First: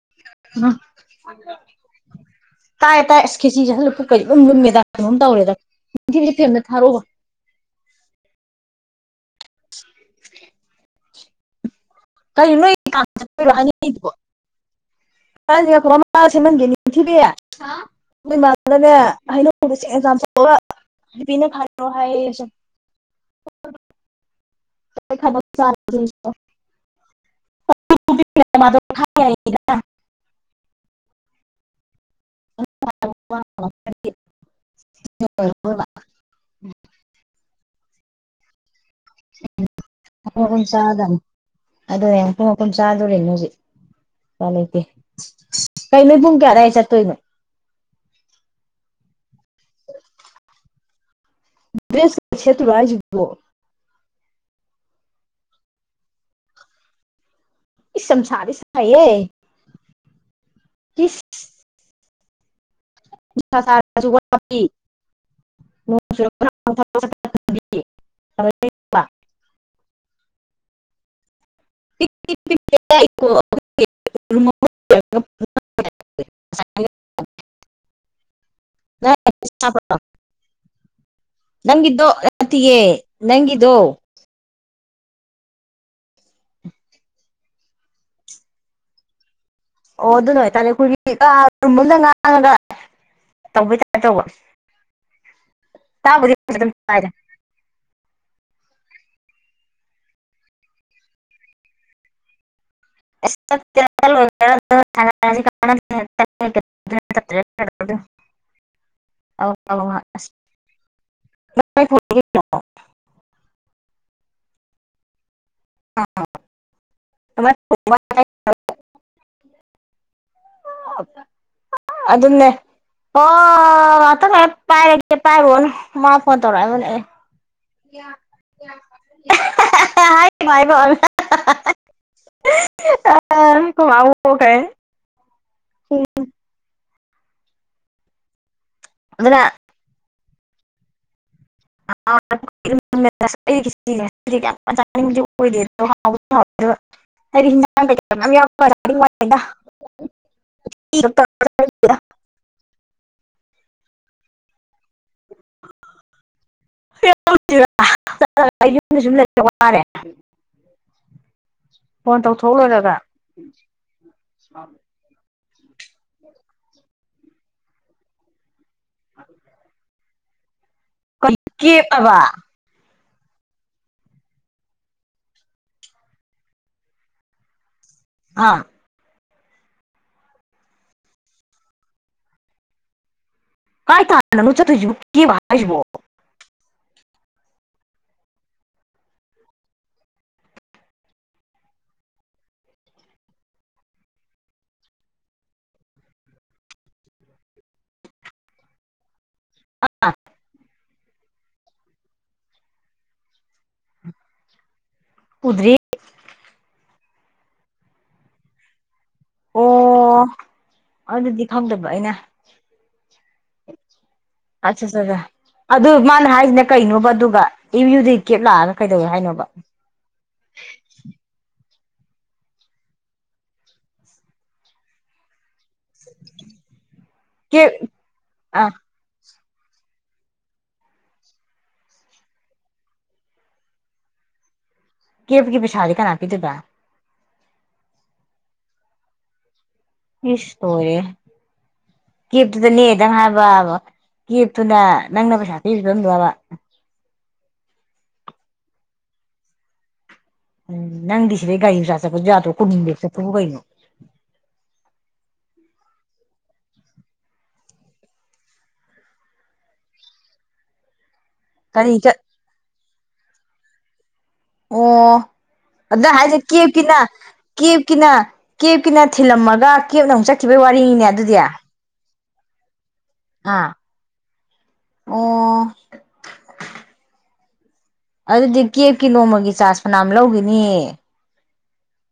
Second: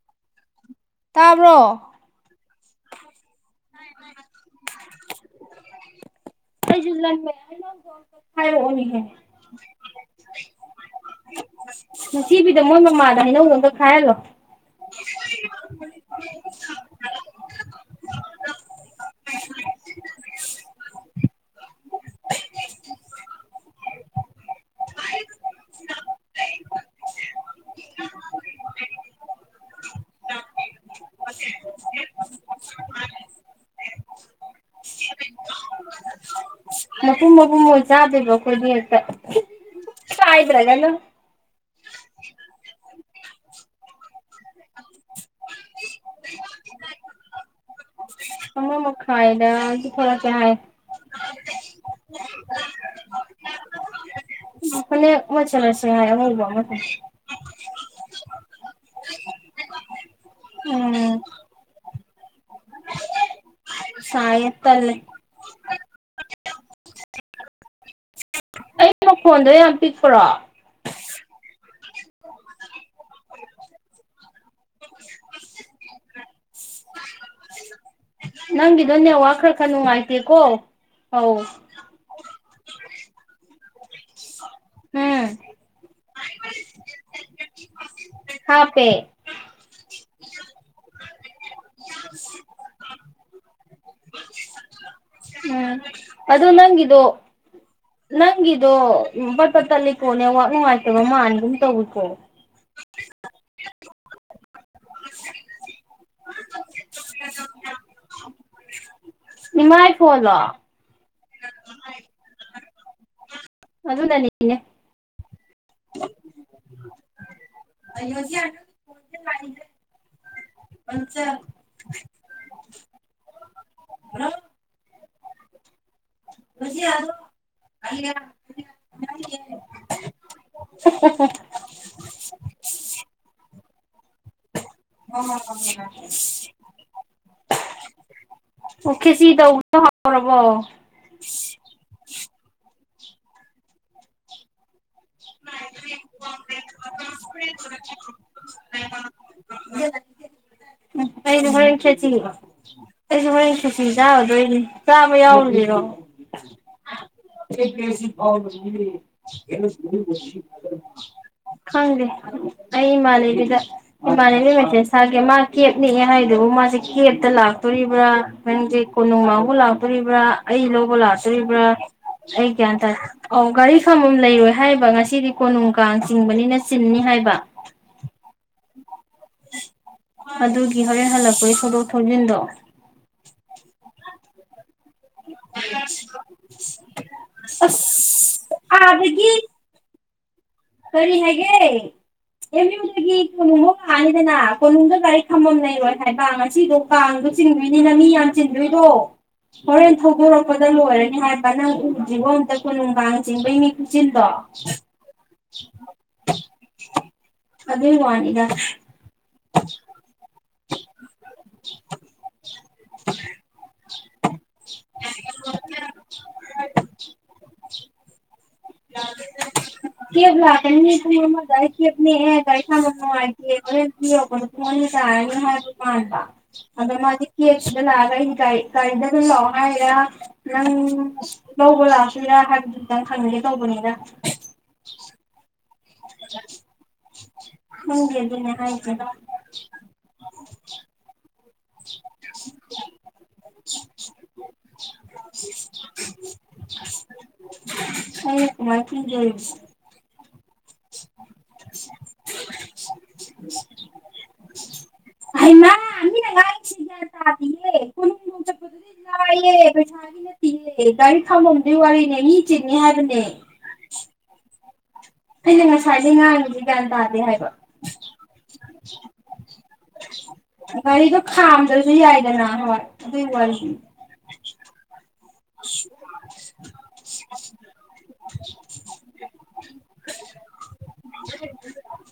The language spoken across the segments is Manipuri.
ꯎ ꯇꯥꯕ꯭ꯔꯣ ꯇꯥꯏ ꯇꯥꯏ ꯑꯁ ꯈꯦꯁꯤ ꯆꯥꯁꯤꯜ ꯂꯨꯕꯩ ꯄꯨꯛꯀ ꯏꯂꯨꯝ ꯂꯨꯝꯃꯤꯗ ꯀꯩꯅꯣꯝ ꯇꯧꯔꯦꯗꯥ ꯁꯤ ꯐꯑꯦꯟ ꯑꯃ ꯊꯔꯛꯑꯣ ꯍꯥꯏ ꯑꯣꯅꯤꯍꯦ ꯀꯩꯅꯣ ꯅꯨꯡꯊꯤꯕꯤꯗ ꯅꯣꯏ ꯃꯣꯏ ꯀꯥꯡ ꯃꯃꯥꯗ ꯆꯠꯄꯩꯔꯣ ꯍꯥꯏꯅꯧꯗꯣ ꯑꯝꯇ ꯈꯥꯏꯍꯜꯂꯣ ꯇ ꯂꯤꯤꯡꯥ ꯈꯔꯥ ꯃꯁꯤꯟ ꯃꯒꯤꯦ ꯅꯤꯡ ꯊꯕꯤꯌꯥ ꯏꯃꯗꯅꯦ ꯑꯩꯅꯁ ꯑꯦꯖꯥꯝꯄꯤꯅ ꯈꯣ ꯍꯥꯏꯌꯦ ꯁꯨꯝ ꯈꯕꯛ ꯆ ꯈ ꯌꯥ [inaudible] [inaudible] ꯍ ꯃꯄꯨꯝ ꯃꯄꯨꯝ ꯑꯣꯏ ꯆꯥꯗꯣꯏꯕꯣ ꯑꯩꯈꯣꯏꯒꯤ ꯍꯦꯛꯇ ꯎꯝꯨꯝ ꯀꯥꯏꯗ꯭ꯔꯒꯅ ꯆꯥꯗꯅꯤ ꯑꯗꯨꯅꯦꯌꯦꯡꯈꯨꯡ ꯃꯨꯝ ꯆꯥꯗꯣꯔꯤꯅꯦ ꯍꯧꯖꯤꯛ ꯎꯄꯥꯏꯂꯩꯇꯦ ꯀꯩꯅꯣ ꯄꯨꯡ ꯀꯌꯥꯗꯗꯥꯋꯥꯏ ꯆꯠꯇꯣꯏꯅꯣ ꯃ ꯈꯥꯏ ꯂꯗꯤ ꯊꯔ ꯆꯦ ꯗꯦꯁ ꯁꯦꯠꯇꯔꯤꯕꯣ ꯍꯥꯏꯁꯤꯕꯣ ꯐꯅ‌ꯦꯛ ꯑꯃ ꯁ‌ꯦꯠꯂꯁꯤ ꯍꯥꯏ ꯑꯉꯧꯕ ꯑꯃ ꯏꯁ ꯌꯥꯝꯁꯥꯗꯤ ꯁ ꯁꯥꯏꯌꯦ ꯏꯁ ꯎꯝ ꯁꯥꯏꯌꯦ ꯇꯜꯂꯦ ꯅꫭꯡ ꯑꯩ ꯃꯈꯣꯟꯗꯣ ꯌꯥꯝ ꯄꯤꯛꯄꯔꯣ ꯣ [inaudible] [inaudible] ꯅꯪꯒꯤꯗꯣ ꯅꯦꯋꯥ ꯈꯔ ꯈꯔ ꯅꯨꯡꯉꯥꯏꯇꯦꯀꯣ ꯑꯧ ꯅꯪꯗꯣ ꯔꯇꯌꯦꯦ ꯅꯪꯗꯣ [inaudible] ꯎꯝ ꯍꯥ ꯄꯦ ꯑꯣ ꯑꯗꯨ ꯅꯣꯏ ꯇꯥꯂꯦꯈꯨꯔꯤ ꯔꯝꯗ ꯉꯥꯡꯉꯒ ꯇꯧꯕꯩ ꯇꯥꯔꯦ ꯇꯧꯕ ꯎꯝ ꯇꯥꯕꯨꯗꯤ ꯑꯗꯣ ꯐꯖꯅ ꯅꯪꯒꯤꯗꯣ ꯇꯥꯏꯗ ꯅꯪꯒꯤꯗꯣ ꯄꯠꯄ ꯇꯠꯂꯤꯀꯣ ꯅ‌ꯦꯠꯋꯥꯛ ꯅꯨꯡꯉꯥꯏꯇꯕ ꯃꯥꯟꯒꯨꯝ ꯇꯧꯏꯀꫭ ꯆꯠꯀꯦꯔ ꯆꯠꯂꯣꯏꯒꯦꯔ ꯑꯦ ꯑꯦ ꯑꯩ ꯏ ꯑꯦ ꯏꯃꯥꯏ ꯐꯣꯟ ꯂꯣ ꯥꯏ ꯐꯣ [inaudible] ꯑꯗꯨꯅ ꯅꯤꯅꯦ ꯑ [unintelligible] ꯄꯟꯆ ꯑꯗꯨ ꯑꯗꯨꯟꯅꯦ꯫ ꯑꯣ ꯉꯥꯇꯪ ꯂꯩꯔꯥ ꯄꯥꯏꯔꯒꯦ ꯄꯥꯏꯔꯣꯅꯨ ꯃꯥ ꯐꯣꯟ ꯇꯧꯔꯥꯛꯑꯝꯃꯅꯤ꯫ [unintelligible] [unintelligible] ꯑꯈꯣꯏ ꯃꯥꯕꯨ ꯑꯣ ꯈꯦꯁꯤ ꯑꯗꯨꯅ ꯇꯧ [unintelligible] [unintelligible] [unintelligible] [unintelligible] ꯑꯩꯗꯤ ꯍꯣꯔꯦꯟ ꯈꯦꯆꯤ ꯑꯩꯁꯨ ꯍꯥꯎꯔꯦꯅ ꯈꯦꯆꯤ ꯆꯥꯔꯗꯣꯏꯅꯤ ꯆꯥꯕ ꯌꯥꯎꯔꯨꯁꯤꯔꯣ ꯌꯨꯝꯗ ꯁꯨꯝ ꯂꯩꯔ ꯋꯥꯔꯦ [inaudible] ꯈꯪꯗ‌ꯦ ꯐꯣꯟ ꯇꯧꯊꯣꯛ ꯑꯩ ꯂꯣꯏꯔꯒ ꯃꯥꯂꯩꯒꯤꯗ ꯏꯃꯥꯟꯅꯦ ꯃꯦꯁꯦꯁ ꯇꯥꯒꯦ ꯁꯥꯒꯦ ꯃꯥ ꯀꯦꯞꯅꯤ ꯍꯥꯏꯗꯨꯕꯨ ꯃꯥꯁꯦ ꯀꯦꯞꯇ ꯂꯥꯛꯇꯣꯔꯤꯕ꯭ꯔꯥ ꯈꯟꯒꯦ ꯀꯣꯅꯨꯡ ꯃꯥꯥꯎꯕ ꯂꯥꯛꯇꯣꯔꯤꯕ꯭ꯔꯥ ꯑꯩ ꯂꯧꯕ ꯀꯔꯤ ꯂꯥꯛꯇꯣꯔꯤꯕ꯭ꯔꯥ ꯀꯦꯞꯑꯕ ꯑꯩ ꯒ꯭ꯌꯥꯟ ꯇꯥꯗꯦ꯫ ꯑꯣ ꯒꯥꯔꯤ ꯈꯥꯝꯕꯝ ꯂꯩꯔꯣꯏ ꯍꯥꯏꯕ ꯉꯁꯤꯗꯤ ꯀꯣꯅꯨꯡ ꯀꯥꯡ ꯆꯤꯡꯕꯅꯤꯅ ꯆꯤꯟꯅꯤ ꯍꯥꯏꯕ ꯑ ꯑꯗꯨꯒꯤ ꯍꯣꯔꯦꯟ ꯍꯜꯂꯛꯄꯒꯤ ꯊꯧꯗꯣꯛ ꯊꯧꯖꯤꯟꯗꯣ ꯀꯥꯏ ꯇꯥꯟꯅꯅꫭ ꯆꯠꯇꫭꯏꯁꯤꯕꫭ ꯑꯁ ꯑꯗꯒꯤ ꯀꯔꯤ ꯍꯥꯏꯒꯦ꯫ ꯑꯦꯝ ꯌꯨꯗꯒꯤ ꯀꯣꯅꯨꯡꯃ ꯀꯥꯡꯉꯤꯗꯅ ꯀꯣꯅꯨꯡꯗ ꯒꯥꯔꯤꯛ ꯊꯝꯃꯝ ꯂꯩꯔꯣꯏ ꯍꯥꯏꯕ ꯉꯁꯤꯗꯣ ꯀꯥꯡꯗꯨ ꯆꯤꯡꯗꯣꯏꯅꯤꯅ ꯃꯤ ꯌꯥꯝ ꯆꯤꯟꯗꯣꯏꯗꯣ ꯍꯣꯔꯦꯟ ꯊꯧꯗꯣꯔꯛꯄꯗ ꯂꯣꯏꯔꯅꯤ ꯍꯥꯏꯕ ꯀꯅꯪ ꯎꯗ꯭ꯔꯤꯔꯤꯕꯣ ꯑꯝꯇ ꯀꯣ ꯅꯨꯡꯗꯥꯡ ꯆꯤꯡꯕꯩ ꯃꯤ ꯈꯨꯆꯜꯗꯣ ꯎꯗ꯭ꯔꯤ ꯑꯗꯨꯗ ꯋꯥꯅꯤꯗ ꯑꯣ ꯑꯗꯨꯗꯤ ꯈꯪꯗꯕ ꯑꯩꯅ ꯑꯆꯥ ꯆ ꯑꯗꯨ ꯃꯥꯅ ꯍꯥꯏꯁꯤꯅ ꯀꯩꯅꯣꯕ ꯑꯗꯨꯒ ꯃꯌꯨꯗꯒꯤ ꯀꯦꯞ ꯂꯥꯛꯑꯒ ꯀꯩꯗꯧꯋꯤ ꯍꯥꯏꯅꯣꯕ ꯀ‌ꯦꯞ ꯂꯥꯛꯀꯅꯤ ꯄꯨꯡ ꯑꯃ ꯑꯗꯨꯋꯥꯏꯗ ꯀꯦꯞ ꯅꯥꯛ ꯒꯥꯔꯤ ꯈꯟꯐꯝ ꯅꯤꯉꯥꯏꯇꯦ ꯍꯣꯔꯦꯟ ꯄꯨꯡ ꯑꯅꯤ ꯇꯥꯔꯥꯅꯤ ꯍꯥꯏꯕ ꯀꯟꯗ ꯃꯥꯗꯤ ꯀ ꯀꯦꯞ ꯑꯦꯗ ꯀ ꯀꯗ ꯂꯩ ꯑꯥ ꯂꯛꯑꫭ ꯍꯥꯏꯔ ꯅꯪ ꯂꯧꯕ ꯂꯥꯛꯑꯁꯤꯔ ꯍꯥꯏꯕꯗꯨ ꯈꯤꯇꯪ ꯈꯪꯉꯒꯦ ꯇꯧꯕꯅꯤꯗ [inaudible] ꯀꯄ ꯄ‌ꯩꯁꯥꯗ ꯀꯅꯥ ꯄꯤꯗꯣꯏꯕ ꯅꯪ ꯒꯤ ꯑꯗꯨꯅꯦ ꯍꯥꯏꯁꯦ꯫ ꯏꯁ ꯂꯣꯏꯔꯤꯍꯦ ꯀꯦꯞꯇꯨꯗꯅꯦ ꯍꯥꯏꯕ ꯀꯦꯞꯇꯨꯅ ꯅꯪꯅ ꯄꯩꯁꯥ ꯀꯤꯕꯔꯝꯗꯕ [inaudible] [unintelligible] ꯎꯝ ꯅꯪꯗꯤꯁꯤ ꯂꯩ ꯀꯥꯏ ꯍꯤꯡ꯭ꯔꯥꯥꯁꯥꯄ ꯍꯗꯣ ꯀꯃꯕꯦꯛꯁ ꯊꯣꯛ ꯍꯒꯥꯏꯅꯣ ꯍꯩꯃꯥ ꯃꯤꯅ ꯍꯥꯏꯁꯤ ꯒꯌꯥꯟꯇꯥꯗ‌ꯦ꯫ ꯂꯌꯦ ꯄꯩꯁꯥꯅꯤ ꯅꯠꯇꯤꯌꯦ ꯒꯥꯔꯤ ꯊꯥꯝꯃꯝꯗꯣꯏ ꯀꯔꯤ ꯆꯠ ꯋꯥꯔꯤꯅꯦ ꯃꯤ ꯆꯤꯟꯅꯤ ꯍꯥꯏꯕꯅꯦ꯫ ꯑꯣ ꯑꯩꯅ ꯑꯗꯨꯗ ꯉꯁꯥꯏꯗꯩ ꯍꯥꯏꯁꯦ ꯉꯥꯡꯉꯤꯁꯦ ꯒ꯭ꯌꯥꯟ ꯀꯦꯞꯀꯤꯅ ꯇꯥꯗꯦ ꯍꯥꯏꯕ ꯀꯦꯞꯀꯤꯅ ꯀꯦꯞꯀꯤꯅ ꯊꯤꯜꯂꯝꯃꯒ ꯀꯦꯞꯅ ꯑꯃꯨꯛ ꯆꯠꯈꯤꯕꯒꯤ ꯋꯥꯔꯤꯅꯤꯅꯦ ꯑꯗꯨꯗꯤ ꯑꯗꯨꯁꯨ ꯌꯥꯏꯗꯅ ꯍꯣꯏ ꯑꯗꯨꯒꯤ ꯋꯥꯔꯤ ꯑꯥ ꯑꯣ [inaudible] ꯑꯗꯨꯗꯤ ꯀꯦꯞꯀꯤ ꯅꯣꯡꯃꯒꯤ ꯆꯥꯔꯖ ꯃꯅꯥꯝ ꯂꯧꯈꯤꯅꯤ [inaudible]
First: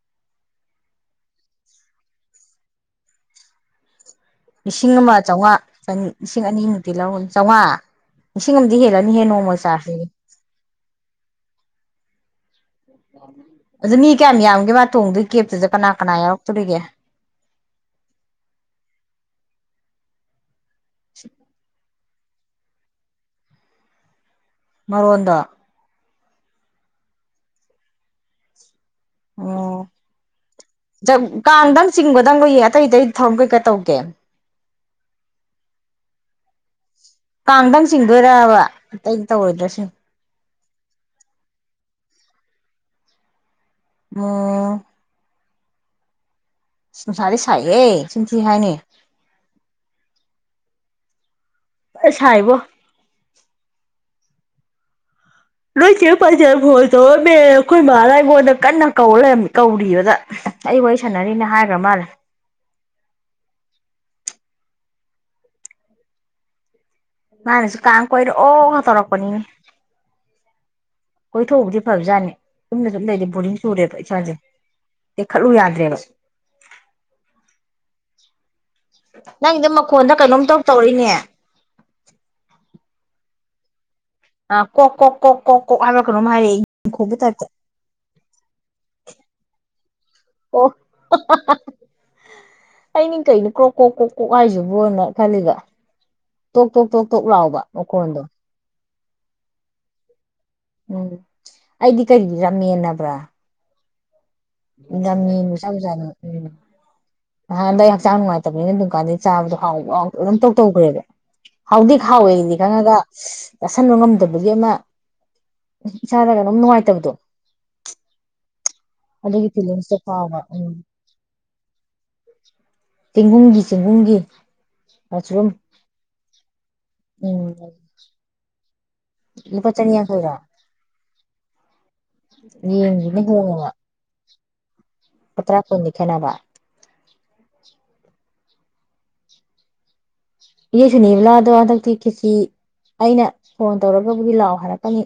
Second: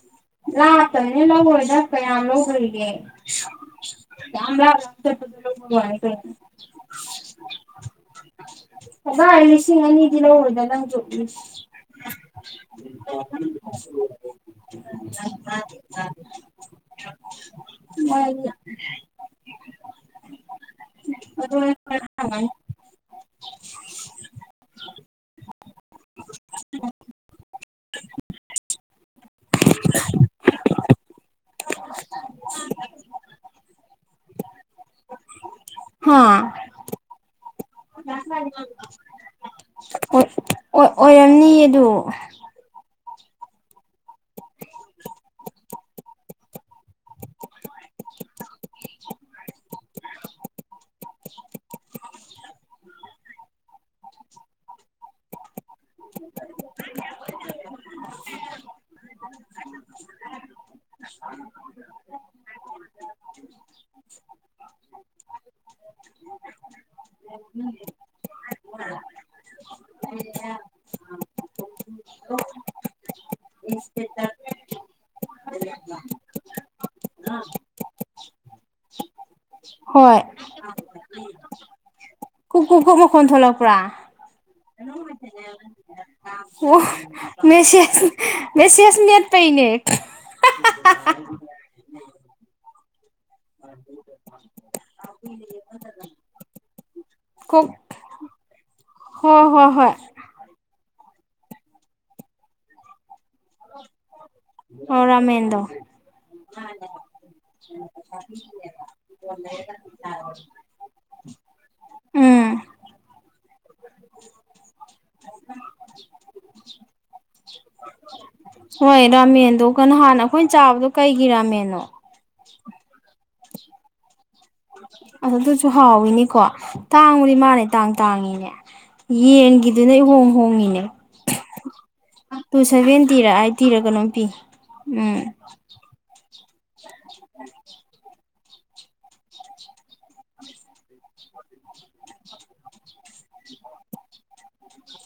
ꯂꯥꯛꯇꯅꯤ ꯂꯧꯔꯣꯏꯗ ꯀ ꯌꯥꯝ ꯂꯣꯗꯣꯏꯒꯦ ꯌꯥꯝ ꯂꯤꯁꯤꯡ ꯑꯃ ꯆꯥꯝꯃꯉꯥ ꯋꯥ ꯆꯅꯤ ꯂꯤꯁꯤꯡ ꯑꯅꯤꯃꯨꯛꯇꯤ ꯂꯧꯔꯅꯤ ꯆꯧꯉꯥ ꯂꯤꯁꯤꯡ ꯑꯃꯗꯤ ꯍꯦꯜꯂꯅꯤꯍꯦ ꯅꯣꯡꯃ ꯆꯥꯁꯁꯤꯗꯤ ꯂꯧꯗ ꯅꯪꯁꯨ [unintelligible] ꯑꯗꯨ ꯃꯤ ꯀꯌꯥꯝ ꯌꯥꯝꯒꯦ ꯃꯥ ꯇꯣꯡꯗꯨꯒꯤ ꯀꯦꯞꯇꯨꯗ ꯀꯅꯥ ꯀꯅꯥ ꯌꯥꯎꯔꯛꯇꯣꯔꯤꯒꯦ ꯃꯥ ꯑꯗꯨ ꯍꯪꯉꯅꯤ ꯃꯔꯣꯟꯗꯣ [inaudible] ꯑꯣ ꯀꯥꯡꯗꯪ ꯆꯤꯡꯕꯗꯪ ꯀꯏꯌꯦ ꯑꯇꯩ ꯑꯇꯩ ꯊꯧꯔꯝ ꯀꯩꯀꯩ ꯇꯧꯒꯦ ꯍꯥ ꯀꯥꯡꯗꯪ ꯆꯤꯡꯗꯣꯏꯔꯕ ꯑꯇꯩ ꯇꯧꯔꯣꯏꯗ꯭ꯔꯁꯤꯅꯤ ꯍꫭꯏ ꯑꯣꯏꯔꯝꯅꯤ ꯑꯗꯨ ꯑꯣ [inaudible] ꯉꯁꯥꯏꯗꯤ ꯁꯥꯏꯍꯦ ꯅꯆꯤꯟ ꯊꯤ ꯍꯥꯏꯅꯤ ꯑꯁ ꯁꯥꯏꯕꯣ ꯅꯣꯏ ꯆꯦ ꯐꯖꯈꯣ ꯇꯧꯔꯝꯃꯦ ꯑꯩꯈꯣꯏ ꯃꯍꯥꯔꯕꯣꯟꯗ ꯀꯟꯅ ꯀꯧ ꯂꯩꯝ ꯀꯧꯔꯤꯕꯗ ꯑꯩ ꯋꯥꯔꯤ ꯁꯥꯟꯅꯔꯤꯅ ꯍꯥꯏꯒ꯭ꯔ ꯃꯥꯜꯂꯦ ꯃꯥꯅꯤꯁꯨ ꯀꯥꯝ ꯀꯔ ꯑꯣ ꯍꯥ ꯇꯔꯛꯀꯣꯅꯤ ꯀꯣꯏ ꯊꯣꯛꯎꯕꯨꯗꯤ ꯐꯕꯖꯥꯠꯅꯤ ꯌꯨꯝꯅ ꯁꯨꯝ ꯂꯩꯗꯤ ꯕꯣꯔꯤꯡ ꯆꯨꯔꯦꯕ ꯏꯁꯥꯁꯦ ꯇꯦꯛꯈꯠꯂꯨ ꯌꯥꯗ꯭ꯔꯦꯕ ꯅꯪꯒꯤꯗꯣ ꯃꯈꯣꯟꯗ ꯍꯣꯏ ꯀꯩꯅꯣꯝ ꯏꯇꯧ ꯇꯧꯔꯛꯏꯅꯦ ꯀꯨꯛ ꯀꯨꯛ ꯀꯨꯛ ꯃꯈꯣꯟ ꯊꯣꯛꯂꯛꯄ꯭ꯔꯥ ꯑꯥ ꯀꯣꯛ ꯀꯣꯛ ꯀꯣꯛ ꯀꯣꯛ ꯀꯣꯛ ꯍꯥꯏꯕ꯭ꯔꯥ ꯀꯩꯅꯣꯝ ꯍꯥꯏ ꯑꯣ ꯃꯦꯁꯦꯁ ꯃꯦꯁꯦꯁ ꯃꯦꯠꯄꯩꯅꯦ ꯑꯣ ꯑꯩꯅꯤ ꯀꯩꯅꯣ ꯀ꯭ꯔꯣꯛ ꯀꯣꯛ ꯀꯣꯛ ꯀꯣꯛ ꯍꯥꯏꯁꯤꯕꯅ ꯈꯜꯂꯤꯕ ꯇꯣꯛ ꯇꯣꯛ ꯇꯣꯛ ꯇꯣꯛ ꯂꯥꯎꯕ ꯀꯣꯛ ꯃꯈꯣꯟꯗꯣ ꯍꯣꯏ ꯍꯣꯏ ꯍꯣꯏ ꯎꯝ ꯑꯩꯗꯤ ꯀꯔꯤꯒꯤ ꯔꯥꯝꯃꯦꯟ ꯍꯥꯏꯕ꯭ꯔꯥ ꯑꯣ ꯉꯝꯃꯤ ꯔꯥꯃꯦꯟꯗꯣ ꯆꯖꯅ ꯎꯝ [unintelligible] ꯅꯍꯥꯟꯗꯩ ꯑꯩ ꯍꯛꯆꯥꯡ ꯅꯨꯡꯉꯥꯏꯇꯕꯅꯤꯅ ꯑꯗꯨꯝꯀꯥꯟꯗꯩ ꯆꯥꯕꯗꯣ ꯍꯥꯎꯕ ꯍꯥꯎꯇꯕ ꯑꯗꯨꯝ ꯏꯇꯧ ꯇꯧꯈ꯭ꯔꯦꯕ ꯍꯥꯎꯗꯤꯛ ꯎꯝ ꯍꯥꯎꯋꯦꯅꯗꯤ ꯈꯪꯉꯒ ꯆꯥꯁꯟꯕ ꯉꯝꯗꯕꯒꯤ ꯑꯃ ꯏꯆꯥꯗ ꯀꯩꯅꯣꯝ ꯅꯨꯡꯉꯥꯏꯇꯕꯗꯣ ꯍꯣꯏ ꯑꯗꯨꯒꯤ ꯔꯥꯃꯦꯟꯗꯣ ꯀꯩꯅꯣ ꯐꯤꯂꯤꯡꯁꯇꯣ ꯍꯥꯟꯅ ꯑꯩꯈꯣꯏꯅ ꯆꯥꯕꯗꯣ ꯀꯩꯒꯤ ꯔꯥꯃꯦꯟꯅꯣ ꯇꯤꯒꯨꯝꯒꯤ ꯆꯦꯡꯒꯨꯝꯒꯤ ꯑꯗꯨ ꯃꯁꯔꯨꯝ ꯑꯗꯨꯁꯨ ꯍꯥꯎꯋꯤꯅꯤꯀꯣ ꯇꯥꯡꯕꯨꯗꯤ ꯎꯝ ꯃꯥꯅꯦ ꯇꯥꯡ ꯇꯥꯡꯉꯤꯅꯦ ꯂꯨꯄꯥ ꯌꯦꯟꯒꯤꯗꯨꯅ ꯆꯅꯤ ꯏꯍꯣꯡ ꯌꯥꯡꯈꯩꯔꯥ ꯍꯣꯡꯉꯤꯅꯦ ꯇꯨ ꯁꯚꯦꯟ ꯌꯦꯡꯒꯤꯕꯅ ꯇꯤꯔ ꯑꯩꯠ ꯍꯣꯡꯉꯦꯕ ꯇꯤꯔ ꯀꯩꯅꯣꯝ ꯄꯤ ꯎꯝ ꯂꯨꯄꯥ ꯇꯔꯥ ꯀꯨꯟꯗꯤ ꯈꯦꯠꯅꯕ ꯎꯝ ꯏꯅꯦ ꯁꯨꯅꯤꯕꯂꯥꯗꯣ ꯍꯟꯇꯛꯇꯤ ꯈꯦꯆꯤ ꯑꯩꯅ ꯐꯣꯟ ꯇꯧꯔꯒꯕꯨꯗꯤ ꯂꯥꯛꯑꯣ ꯍꯥꯏꯔꯛꯀꯅꯤ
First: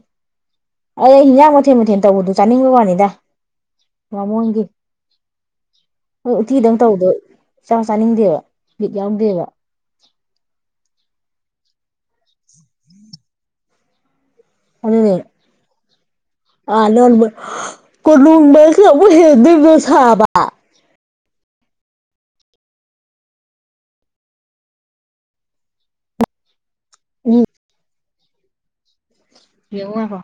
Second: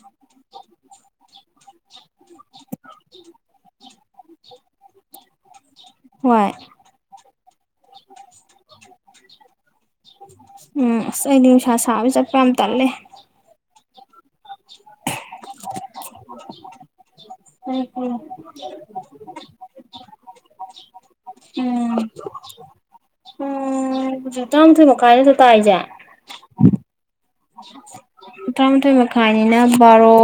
ꯑꯩ ꯍꯤꯟꯖꯥꯡ ꯃꯊꯦꯜ ꯃꯊꯦꯜ ꯇꯧꯕꯗꯨꯁꯨ ꯆꯥꯅꯤꯡꯕ ꯋꯥꯅꯤꯗ ꯕꯥꯃꯣꯟꯒꯤ ꯑꯣ ꯍꯣꯏ ꯎꯠꯇꯤꯗꯡ ꯇꯧꯗꯣ ꯆꯥꯛ ꯆꯥꯅꯤꯡꯗꯦꯕ ꯕꯤꯠ ꯌꯥꯎꯗꯦꯕ ꯎꯝ ꯑꯁ ꯑꯩꯗꯤ ꯅꯨꯡꯁꯥ ꯁꯥꯕ ꯆꯠꯄ ꯌꯥꯝ ꯇꯜꯂꯦ ꯑꯗꯨꯅꯦ [inaudible] ꯑꯥ ꯅꯃꯜ ꯀꯣꯅꯨꯡꯕꯁ ꯑꯃ ꯍꯦꯟꯗꯣꯏꯅꯣ ꯁꯥꯕ [inaudible] ꯎꯝ ꯎꯝ ꯍꯧꯖꯤꯛ ꯇꯔꯥꯃꯊꯣꯏ ꯃꯈꯥꯏ ꯅꯠꯇ꯭ꯔ ꯇꯥꯔꯤꯁꯦ ꯎꯝ ꯇꯔꯥ ꯃꯥꯥꯊꯣꯏ ꯃꯈꯥꯏꯅꯤꯅ ꯌꯦꯡꯉꯨ ꯕꯥꯔꯣ ꯉꯥꯏꯈꯣ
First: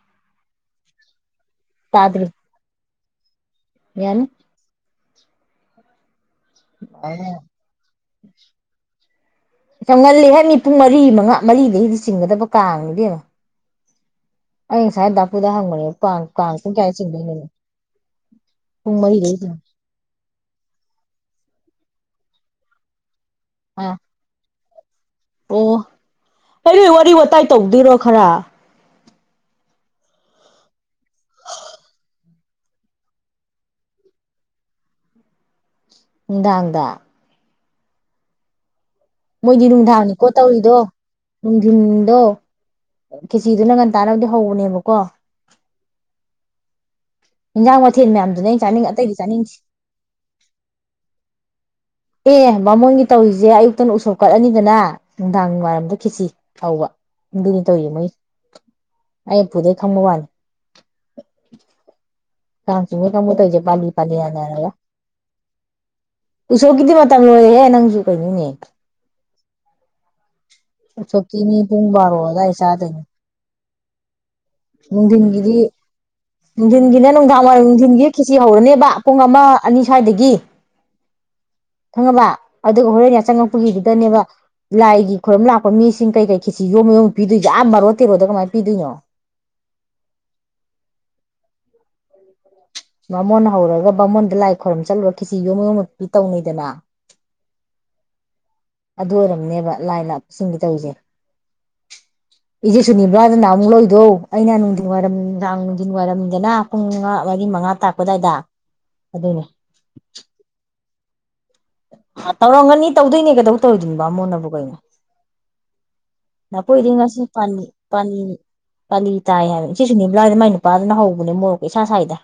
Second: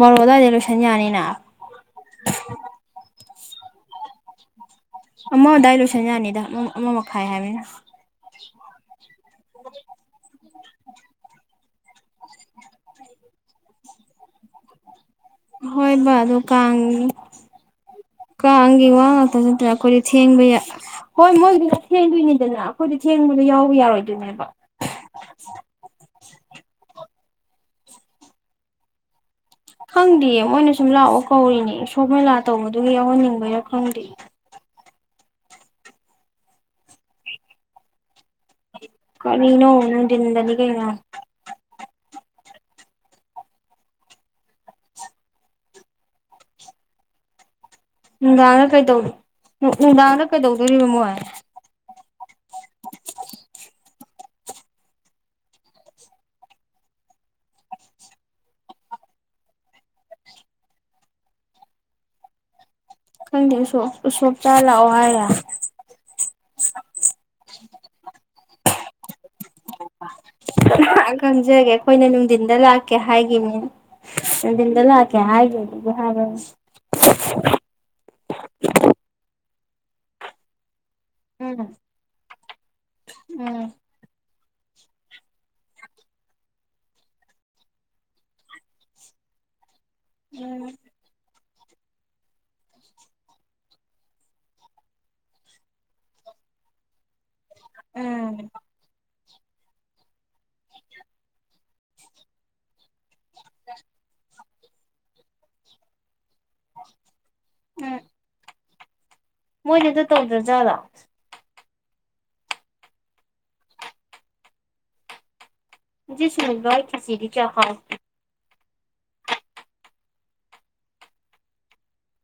ꯕꯥꯔꯣ ꯑꯗꯨꯋꯥꯏꯗ ꯂꯣꯏꯁꯟ ꯌꯥꯅꯤꯅ ꯇꯥ꯭ꯗꯔꯤ ꯌꯥꯅꯤ ꯑꯃ ꯑꯗꯥꯏ ꯂꯣꯏꯁꯟ ꯌꯥꯅꯤꯗ ꯑꯃ ꯑꯃ ꯃꯈꯥꯏ ꯍꯥꯏꯕꯅꯤꯅ ꯌꯝ ꯉꯜꯂꯤ ꯍꯥꯏ ꯃꯤ ꯄꯨꯡ ꯃꯔꯤ ꯃꯉꯥ ꯃꯔꯤꯗꯒꯤꯗꯤ ꯆꯤꯡꯒꯗꯕ ꯀꯥꯡꯉꯗꯩꯅꯣ ꯑꯩ ꯉꯁꯥꯏ ꯗꯥꯀꯨꯗ ꯍꯪꯕꯅꯦꯕ ꯍꯣꯏ ꯕꯥ ꯀꯥꯡ ꯑꯗꯨ ꯄꯨꯡ ꯀꯌꯥ ꯆꯤꯡꯗꯣꯏꯅꯣ ꯀꯪꯒꯤ ꯋꯥ ꯉꯛꯇꯅ ꯅꯇꯥꯅꯥ ꯑꯈꯣꯏꯗꯤ ꯊꯦꯡꯕ ꯌꯥ ꯍꯣꯏ ꯃꯣꯏꯗꯨꯗ ꯊꯦꯡꯗꯣꯏꯅꯤꯗꯅ ꯑꯩꯈꯣꯏꯗ ꯊꯦꯡꯕꯗꯣ ꯌꯥꯎꯕ ꯑꯥ ꯌꯥꯔꯣꯏꯗꯣꯏꯅꯦꯕ ꯑꯣ ꯍ ꯅꯣꯏ ꯋꯥꯔꯤ ꯋꯥꯋꯇꯥꯏ ꯇꯧꯗꯣꯏꯔꯣ ꯈꯔ ꯈꯪꯗꯦ ꯃꯣꯏꯅ ꯁꯨꯝ ꯂꯥꯛꯑꯣ ꯀꯧꯔꯤꯅꯦ ꯏꯁꯣꯞ ꯃꯦꯂꯥ ꯇꯧꯕꯗꯨꯒꯤ ꯌꯥꯎꯍꯟꯅꯤꯡꯕꯩꯔꯥ ꯈꯪꯗꯦ ꯅꯨꯡꯗꯥꯡꯗ ꯃꯣꯏꯗꯤ ꯀꯔꯤꯅꯣ ꯅꯨꯡꯗꯥꯡꯅꯤꯀꯣ ꯅꯨꯡꯊꯤꯟꯗꯅꯤ ꯇꯧꯔꯤꯗꯣ ꯀꯩꯅꯣ ꯅꯨꯡꯊꯤꯟꯗꯣ ꯀꯦꯖꯤꯗ ꯅꯪ ꯉꯟ ꯇꯥꯅꯕꯗꯤ ꯍꯧꯕꯅꯦꯕꯀꯣ ꯏꯟꯖꯥꯡ ꯃꯊꯦꯜ ꯃꯌꯥꯝꯗꯨꯅ ꯑꯩꯅ ꯅꯨꯡꯗꯥꯡꯗ ꯀꯩ ꯆꯥꯅꯤꯡ ꯑꯇꯩꯗꯤ ꯆꯥꯅꯤꯡꯗꯦ ꯅꯨꯡꯗꯥꯡꯗ ꯀꯩꯗꯧꯗꯣꯔꯤꯕꯃꯣ ꯍꯥꯏ ꯑꯦ ꯕꯃꯣꯟꯒꯤ ꯇꯧꯔꯤꯖꯦ ꯑꯌꯨꯛꯇꯅ ꯎꯁꯣꯞ ꯀꯠꯂꯅꯤꯗꯅ ꯅꯨꯡꯗꯥꯡ ꯋꯥꯏꯔꯝꯗ ꯈꯤꯠꯆꯤ ꯍꯧꯕ ꯑꯗꯨꯗꯤ ꯇꯧꯋ ꯃꯣꯏ ꯑꯩ ꯎꯄꯨꯗꯩ ꯈꯪꯕ ꯋꯥꯅꯤ ꯀꯥꯡ ꯆꯤꯡꯕ ꯃꯤ ꯇꯧꯕꯩ ꯈꯪꯗꯦ ꯇꯧꯔꯤꯖꯦ ꯄꯂꯤ ꯎꯁꯣꯞ ꯄꯂꯤ ꯎꯁꯣꯞ ꯆꯥ ꯌꯥꯅ ꯂꯥꯛꯑꯣ ꯍꯥꯏꯔ ꯎꯁꯣꯞꯀꯤꯗꯤ ꯃꯇꯝ ꯂꯣꯏꯔꯦꯍꯦ ꯅꯪꯁꯨ ꯀꯩꯅꯣꯅꯦ ꯎꯁꯣꯞꯀꯤꯅꯤ ꯈꯪꯖꯒꯦ ꯄꯨꯡ ꯑꯩꯈꯣꯏꯅ ꯕꯥꯔꯣ ꯑꯗꯨꯋꯥꯏ ꯅꯨꯡꯊꯤꯟꯗ ꯂꯥꯛꯀꯦ ꯍꯥꯏꯒꯤꯈꯤꯕꯅꯦ ꯅꯨꯡꯗꯤꯟꯒꯤꯗꯤ ꯍꯥꯏꯕꯅꯤ ꯅꯨꯡꯗꯤꯟꯒꯤꯅ ꯅꯨꯡꯗꯥꯡꯋꯥꯏꯔꯝ ꯅꯨꯡꯗꯤꯟꯒꯤ ꯈꯦꯁꯤ ꯍꯧꯔꯅꯦꯕ ꯄꯨꯡ ꯑꯃ ꯑꯅꯤ ꯁ꯭ꯋꯥꯏꯗꯒꯤ ꯎꯝ ꯈꯪꯉꯕ ꯑꯗꯨ ꯍꯣꯔꯦꯟ ꯎꯝ ꯌꯥꯆꯪꯉꯛꯄꯒꯤꯗꯨꯅꯦꯕ ꯂꯥꯏꯒꯤ ꯈꯣꯏꯔꯨꯝ ꯂꯥꯛꯄ ꯃꯤꯁꯤꯡ ꯀꯩ ꯀꯩ ꯈꯤꯁꯤ ꯌꯣꯝꯕ ꯌꯣꯝ ꯄꯤꯗꯣꯏꯣ ꯌꯥꯝ ꯃꯔꯣ ꯇꯦꯔꯣꯗ ꯀꯃꯥꯏꯅ ꯄꯤꯗꯣꯏꯅꯣ ꯎꯝ [unintelligible] ꯃꯃꯣꯟ ꯍꯧꯔꯒ ꯃꯃꯣꯟꯗ ꯂꯥꯏ ꯈꯣꯏꯔꯝ ꯆꯠꯂꯨꯔ ꯈꯤꯁꯤ ꯌꯣꯝ ꯌꯣꯝꯃ ꯇꯧꯅꯩꯗꯅ ꯎꯝ ꯑꯗꯨ ꯑꯣꯏꯔꯝꯅꯦꯕ ꯂꯥꯏ ꯂ ꯁꯤꯡꯕꯤ ꯇꯧꯁꯦ ꯏꯆꯦ ꯁꯨꯅꯤꯕ꯭ꯔꯥ ꯑꯗꯨꯅ ꯑꯃꯨꯛ ꯂꯣꯏꯗꯧ ꯑꯩꯅ ꯅꯨꯡꯊꯤꯟ ꯋꯥꯏꯔꯝꯅꯨꯡꯗꯥ ꯅꯨꯡꯊꯤꯟ ꯋꯥꯏꯔꯝꯃꯤꯗꯅ ꯄꯨꯡ ꯃꯉꯥ ꯃꯔꯤ ꯃꯉꯥ ꯇꯥꯛꯄ ꯎꯝ ꯑꯗꯥꯏꯗ ꯑꯗꯨꯅꯦ ꯃꯣꯏꯗꯤ ꯑꯗꯨ ꯇꯧꯗ꯭ꯔꯖꯥꯠꯂꯣ ꯇꯧꯔꯝꯒꯅꯤ ꯇꯧꯗꯣꯏꯅꯦ ꯀꯩꯗꯧ ꯇꯧꯔꯣꯏꯗꯣꯏꯅꯦꯕ ꯕꯃꯣꯟꯅꯕꯨ ꯀꯩꯅꯣ ꯉꯁꯤ ꯁꯤꯡꯖꯨꯒ ꯅꯈꯣꯏꯗꯤ ꯉꯁꯤ ꯈꯦꯆꯤꯗꯤ ꯀꯌꯥ ꯄꯥꯅꯤ ꯍꯥꯎ ꯄꯥꯅꯤꯅꯤ ꯄꯥꯂꯤ ꯇꯥꯏ ꯍꯥꯏꯕꯅꯦ ꯁꯤꯁꯨ ꯅꯤꯝ ꯂꯥꯏꯏꯗ ꯃꯥꯏ ꯅꯨꯄꯥꯗꯨꯅ ꯍꯧꯕꯅꯦ ꯃꯣꯔꯣꯛꯀ ꯏꯁꯥ ꯁ꯭ꯥꯏꯗ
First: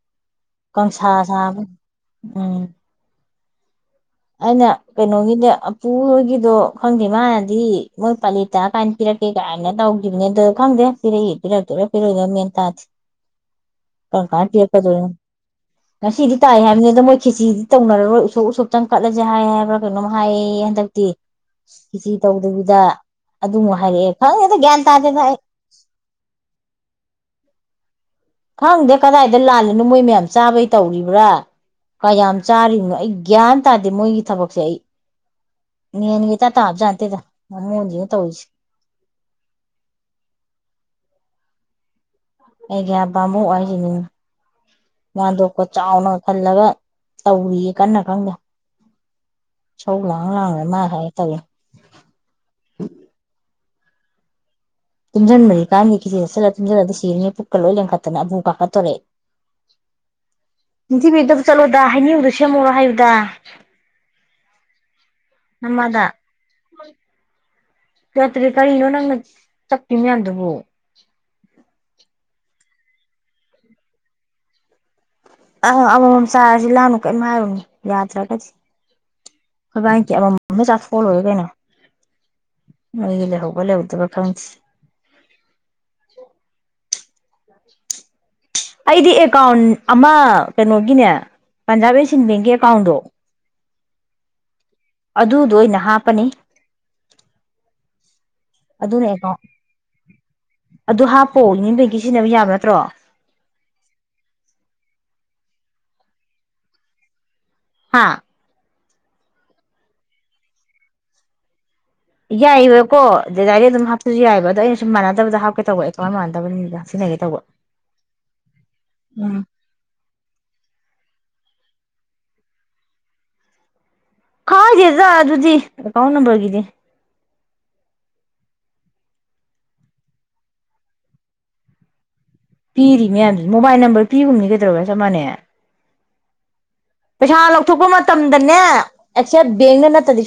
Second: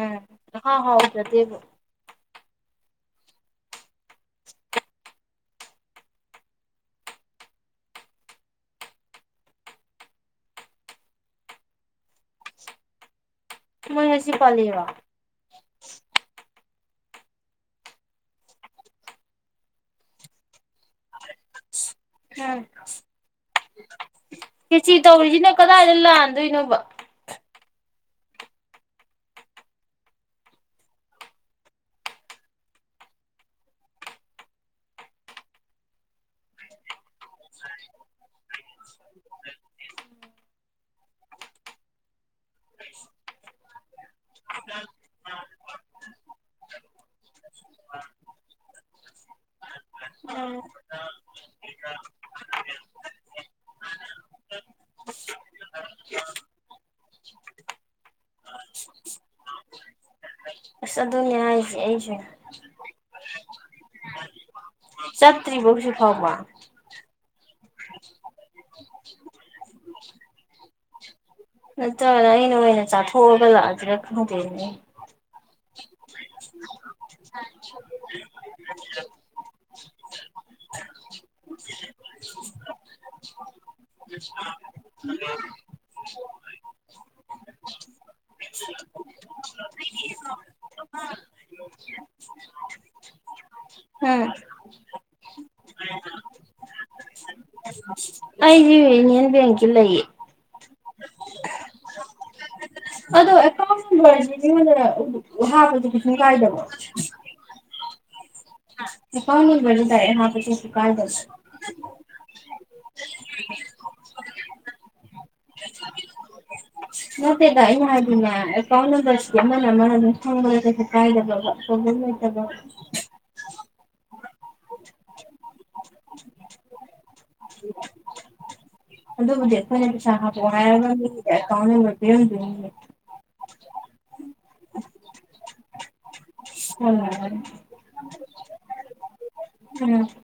ꯎꯝ ꯏꯍꯥꯎ ꯀꯪꯁꯥ ꯍꯥꯎꯖꯗꯦꯕ ꯁꯥꯕꯅꯦ ꯎꯝ ꯑꯩꯅ ꯀꯩꯅꯣꯒꯤꯗꯤ ꯑꯄꯨ ꯍꯣꯏꯒꯤꯗꯣ ꯈꯪꯗꯦ ꯃꯥꯅꯗꯤ ꯃꯣꯏ ꯄꯥꯂꯤ ꯀꯥꯏꯅ ꯄꯤꯔꯛꯀꯦ ꯀꯥꯏꯅ ꯇꯧꯈꯤꯕꯅꯦ ꯑꯣ ꯈꯪꯗꯦ ꯄꯤꯔꯛꯏꯦ ꯄꯤꯔꯛꯇꯣꯏꯔꯥ ꯄꯤꯔꯣꯏꯗꯣꯏ ꯃꯦꯟ ꯇꯥꯁꯦ ꯃꯣꯏ ꯀꯝ ꯉꯁꯤ ꯀꯥꯟ ꯄꯥꯜꯂꯤꯔꯣ ꯄꯤꯔꯛꯀꯗꯣꯏꯅꯣ ꯉꯁꯤꯗꯤ ꯇꯥꯏ ꯍꯥꯏꯕꯅꯤ ꯑꯗ ꯃꯣꯏ ꯈꯦꯆꯤꯗꯤ ꯇꯧꯅꯔꯣꯏ ꯎꯁꯣꯛ ꯎꯁꯣꯛ ꯈꯤꯇꯪ ꯀꯠꯂꯁꯦ ꯍꯥꯏ ꯍꯥꯏꯕ꯭ꯔꯥ ꯀꯩꯅꯣꯝ ꯍꯥꯏꯌꯦꯌꯦ ꯍꯟꯗꯛꯇꯤ ꯈꯦꯆ꯭ꯔꯤ ꯎꯝ ꯇꯧꯗꯕꯤꯗ ꯑꯗꯨꯃꯨꯛ ꯍꯥꯏꯔꯛꯑꯦ ꯈꯪꯗꯦꯗ ꯒ꯭ꯌꯥꯟ ꯈꯦꯆꯤ ꯇꯥꯗꯦꯗ ꯑꯩ ꯇꯧꯔꯤꯖꯤꯅ ꯀꯗꯥꯏꯗ ꯂꯥꯟꯗꯣꯏꯅꯣꯕ ꯈꯪꯗꯦ ꯀꯗꯥꯏꯗ ꯂꯥꯜꯂꯤꯅꯣ ꯃꯣꯏ ꯃꯌꯥꯝ ꯆꯥꯕꯩ ꯇꯧꯔꯤꯕ꯭ꯔꯥ ꯀꯌꯥꯝ ꯆꯥꯔꯤꯕꯅꯣ ꯑꯩ ꯒ꯭ꯌꯥꯟ ꯇꯥꯗꯦ ꯃꯣꯏꯒꯤ ꯊꯕꯛꯁꯦ ꯑꯩ ꯃꯦꯟꯒ ꯏꯇꯥ ꯇꯥꯕ ꯖꯥꯥꯠ ꯅꯠꯇꯦꯗ ꯕꯃꯣꯟꯁꯤꯅ ꯇꯧꯔꯤꯁꯦ ꯑꯩꯗꯤ ꯑꯕ꯭ꯔꯥꯃꯨꯛ ꯍꯥꯏꯁꯤꯅꯤꯅꯦ ꯃꯟꯇꯣꯞꯀ ꯆꯥꯎꯅ ꯈꯜꯂꯒ ꯇꯧꯔꯤꯌꯦ ꯀꯟꯅ ꯈꯪꯗꯦ ꯁꯧ ꯂꯥꯡ ꯎꯝ ꯂꯥꯡꯂꯦ ꯃꯥ ꯍꯥꯏꯦ ꯇꯧꯋꯦ ꯇꯨꯝꯁꯤꯟꯕꯁꯝ ꯀꯥꯟꯗꯦ ꯈꯧꯁꯤ ꯆꯦꯁꯤꯜꯂ ꯇꯨꯝꯁꯤꯜꯂꯒ ꯁꯤꯔꯅꯤ ꯄꯨꯛꯀ ꯂꯣꯏ ꯂꯦꯟꯈꯠꯇꯅ ꯑꯕꯨ ꯀꯥꯈꯠꯇꯣꯔꯦ ꯑꯁ ꯅꯤꯡꯊꯤꯕꯤ ꯑꯗꯨꯅꯦ ꯗꯞ ꯍꯥꯏꯁꯦ ꯆꯠꯂꯣꯗ ꯑꯩꯁꯨ ꯍꯩꯅꯤꯡꯒꯗꯣ ꯁꯦꯝꯃꯨꯔꯣ ꯍꯥꯏꯌꯨꯗꯥ ꯆꯠꯇ꯭ꯔꯤꯕꯣ ꯍꯧꯖꯤꯛ ꯅꯃꯥꯗ ꯐꯥꯎꯕ ꯆꯠꯇ꯭ꯔꯤ ꯀꯔꯤꯅꯣ ꯅꯪꯅ ꯆꯞꯄꯤ ꯃꯌꯥꯝꯗꯨꯕꯨ ꯅꯠꯇ꯭ꯔꯒꯅ ꯑꯩꯅ ꯑꯣꯏꯅ ꯆꯥꯊꯣꯛꯑꯒ ꯂꯥꯛꯑꯖꯤꯔꯥ ꯈꯪꯗꯦꯅꯦ ꯑꯪ ꯑꯃꯃꯝ ꯁꯥꯔꯁꯤ ꯂꯥꯟꯅꯨ ꯀꯔꯤꯝ ꯍꯥꯏꯔꯨꯅꯣ ꯌꯥꯗ꯭ꯔꯒꯗꯤ ꯈꯣꯏꯕꯥꯅꯤꯒꯤ ꯑꯃꯃꯝ ꯆꯥꯊꯣꯛꯑ ꯂꯣꯏꯔꯦ ꯀꯩꯅꯣ ꯅꯣꯏꯒꯤ ꯂꯩꯍꯧꯕ ꯂꯩꯍꯧꯗꯕ ꯈꯪꯗꯦ [unintelligible] ꯑꯩꯗꯤ ꯑꯦꯀꯥ꯭ꯎꯟ ꯑꯃ ꯀꯩꯅꯣꯒꯤꯅꯦ ꯄꯟꯖꯥꯕꯤ ꯁꯤꯟ ꯕꯦꯡꯀꯤ ꯑꯦꯀꯥ꯭ꯎꯟꯗꯣ ꯎꯝ ꯑꯗꯨꯗꯣ ꯑꯣꯏꯅ ꯍꯥꯞꯄꯅꯤ ꯑꯩꯖꯨ ꯑꯗꯨꯅ ꯌꯨꯅꯤꯌꯟ ꯑꯦꯀꯥꯎꯟ ꯕꯦꯛꯀꯤ ꯂꯩꯌꯦ ꯑꯗꯨ ꯍꯥꯞꯄꯣꯑꯣ ꯌꯨꯅꯤꯌꯟ ꯕꯦꯛꯒꯤ ꯁꯤꯖꯤꯟꯅꯕ ꯌꯥꯕ ꯅꯠꯇ꯭ꯔꯣ ꯑꯗꯣ ꯑꯦꯀꯥ꯭ꯎꯟ ꯅꯝꯕꯔꯁꯤ ꯃꯤꯉꯣꯟꯗ ꯍꯞꯕꯗꯨ ꯀꯩꯁꯨꯝ ꯀꯥꯏꯗꯕ꯭ꯔꯣ ꯍꯥꯥ [unintelligible] ꯌꯥꯏꯋꯦꯕꯀꯣ ꯗꯥꯗꯥꯏ ꯑꯗꯨꯝ ꯍꯥꯞꯄꯁꯨ ꯌꯥꯏꯕ ꯑꯗꯣ ꯑꯩꯅ ꯁꯨꯝ ꯃꯥꯟꯅꯗꯕꯗ ꯍꯥꯞꯀꯦ ꯇꯧꯕ ꯑꯦꯀꯥꯎ ꯃꯥꯟꯅꯗꯕꯅꯤꯗ ꯅꯠꯇꯦꯗ ꯑꯩꯅ ꯍꯥꯏꯗꯤꯅꯦ ꯑꯀꯥꯎꯟ ꯅꯝꯕꯔꯁꯤꯗꯤ ꯎꯝ ꯑꯃꯅꯤ [unintelligible] ꯄꯣꯕ꯭ꯂꯦꯝ ꯂꯩꯇꯕ꯭ꯔꯕ ꯀꯥꯏꯗꯦꯗ ꯑꯗꯨꯗꯤ ꯑꯦꯀꯥꯎꯟ ꯅꯝꯕꯔꯒꯤꯗꯤ ꯑꯗꯨꯕꯨꯗꯤ ꯑꯧꯈꯣꯏꯅ ꯄꯩꯁꯥ ꯍꯦꯄꯛꯑꯣ ꯍꯥꯏꯔꯒ [unintelligible] ꯑꯦꯀꯥꯎꯟ ꯅꯝꯕꯔ ꯄꯤꯔꯝꯗꯣꯏꯅꯤ ꯄꯤꯔꯤ ꯃꯌꯥꯝꯗꯨꯗꯤ ꯃꯣꯕꯥꯏꯜ ꯅꯝꯕꯔ ꯄꯤꯒꯨꯝꯅꯤ ꯀꯩꯗ꯭ꯔꯧꯒ ꯆꯞ ꯃꯥꯟꯅꯩ ꯄꯩꯁꯥ ꯎꯝ ꯂꯧꯊꯣꯛꯄ ꯃꯇꯝꯗꯅꯦ ꯑꯦꯛꯁꯦꯞ ꯕꯦꯡꯅ ꯅꯠꯇꯗꯤ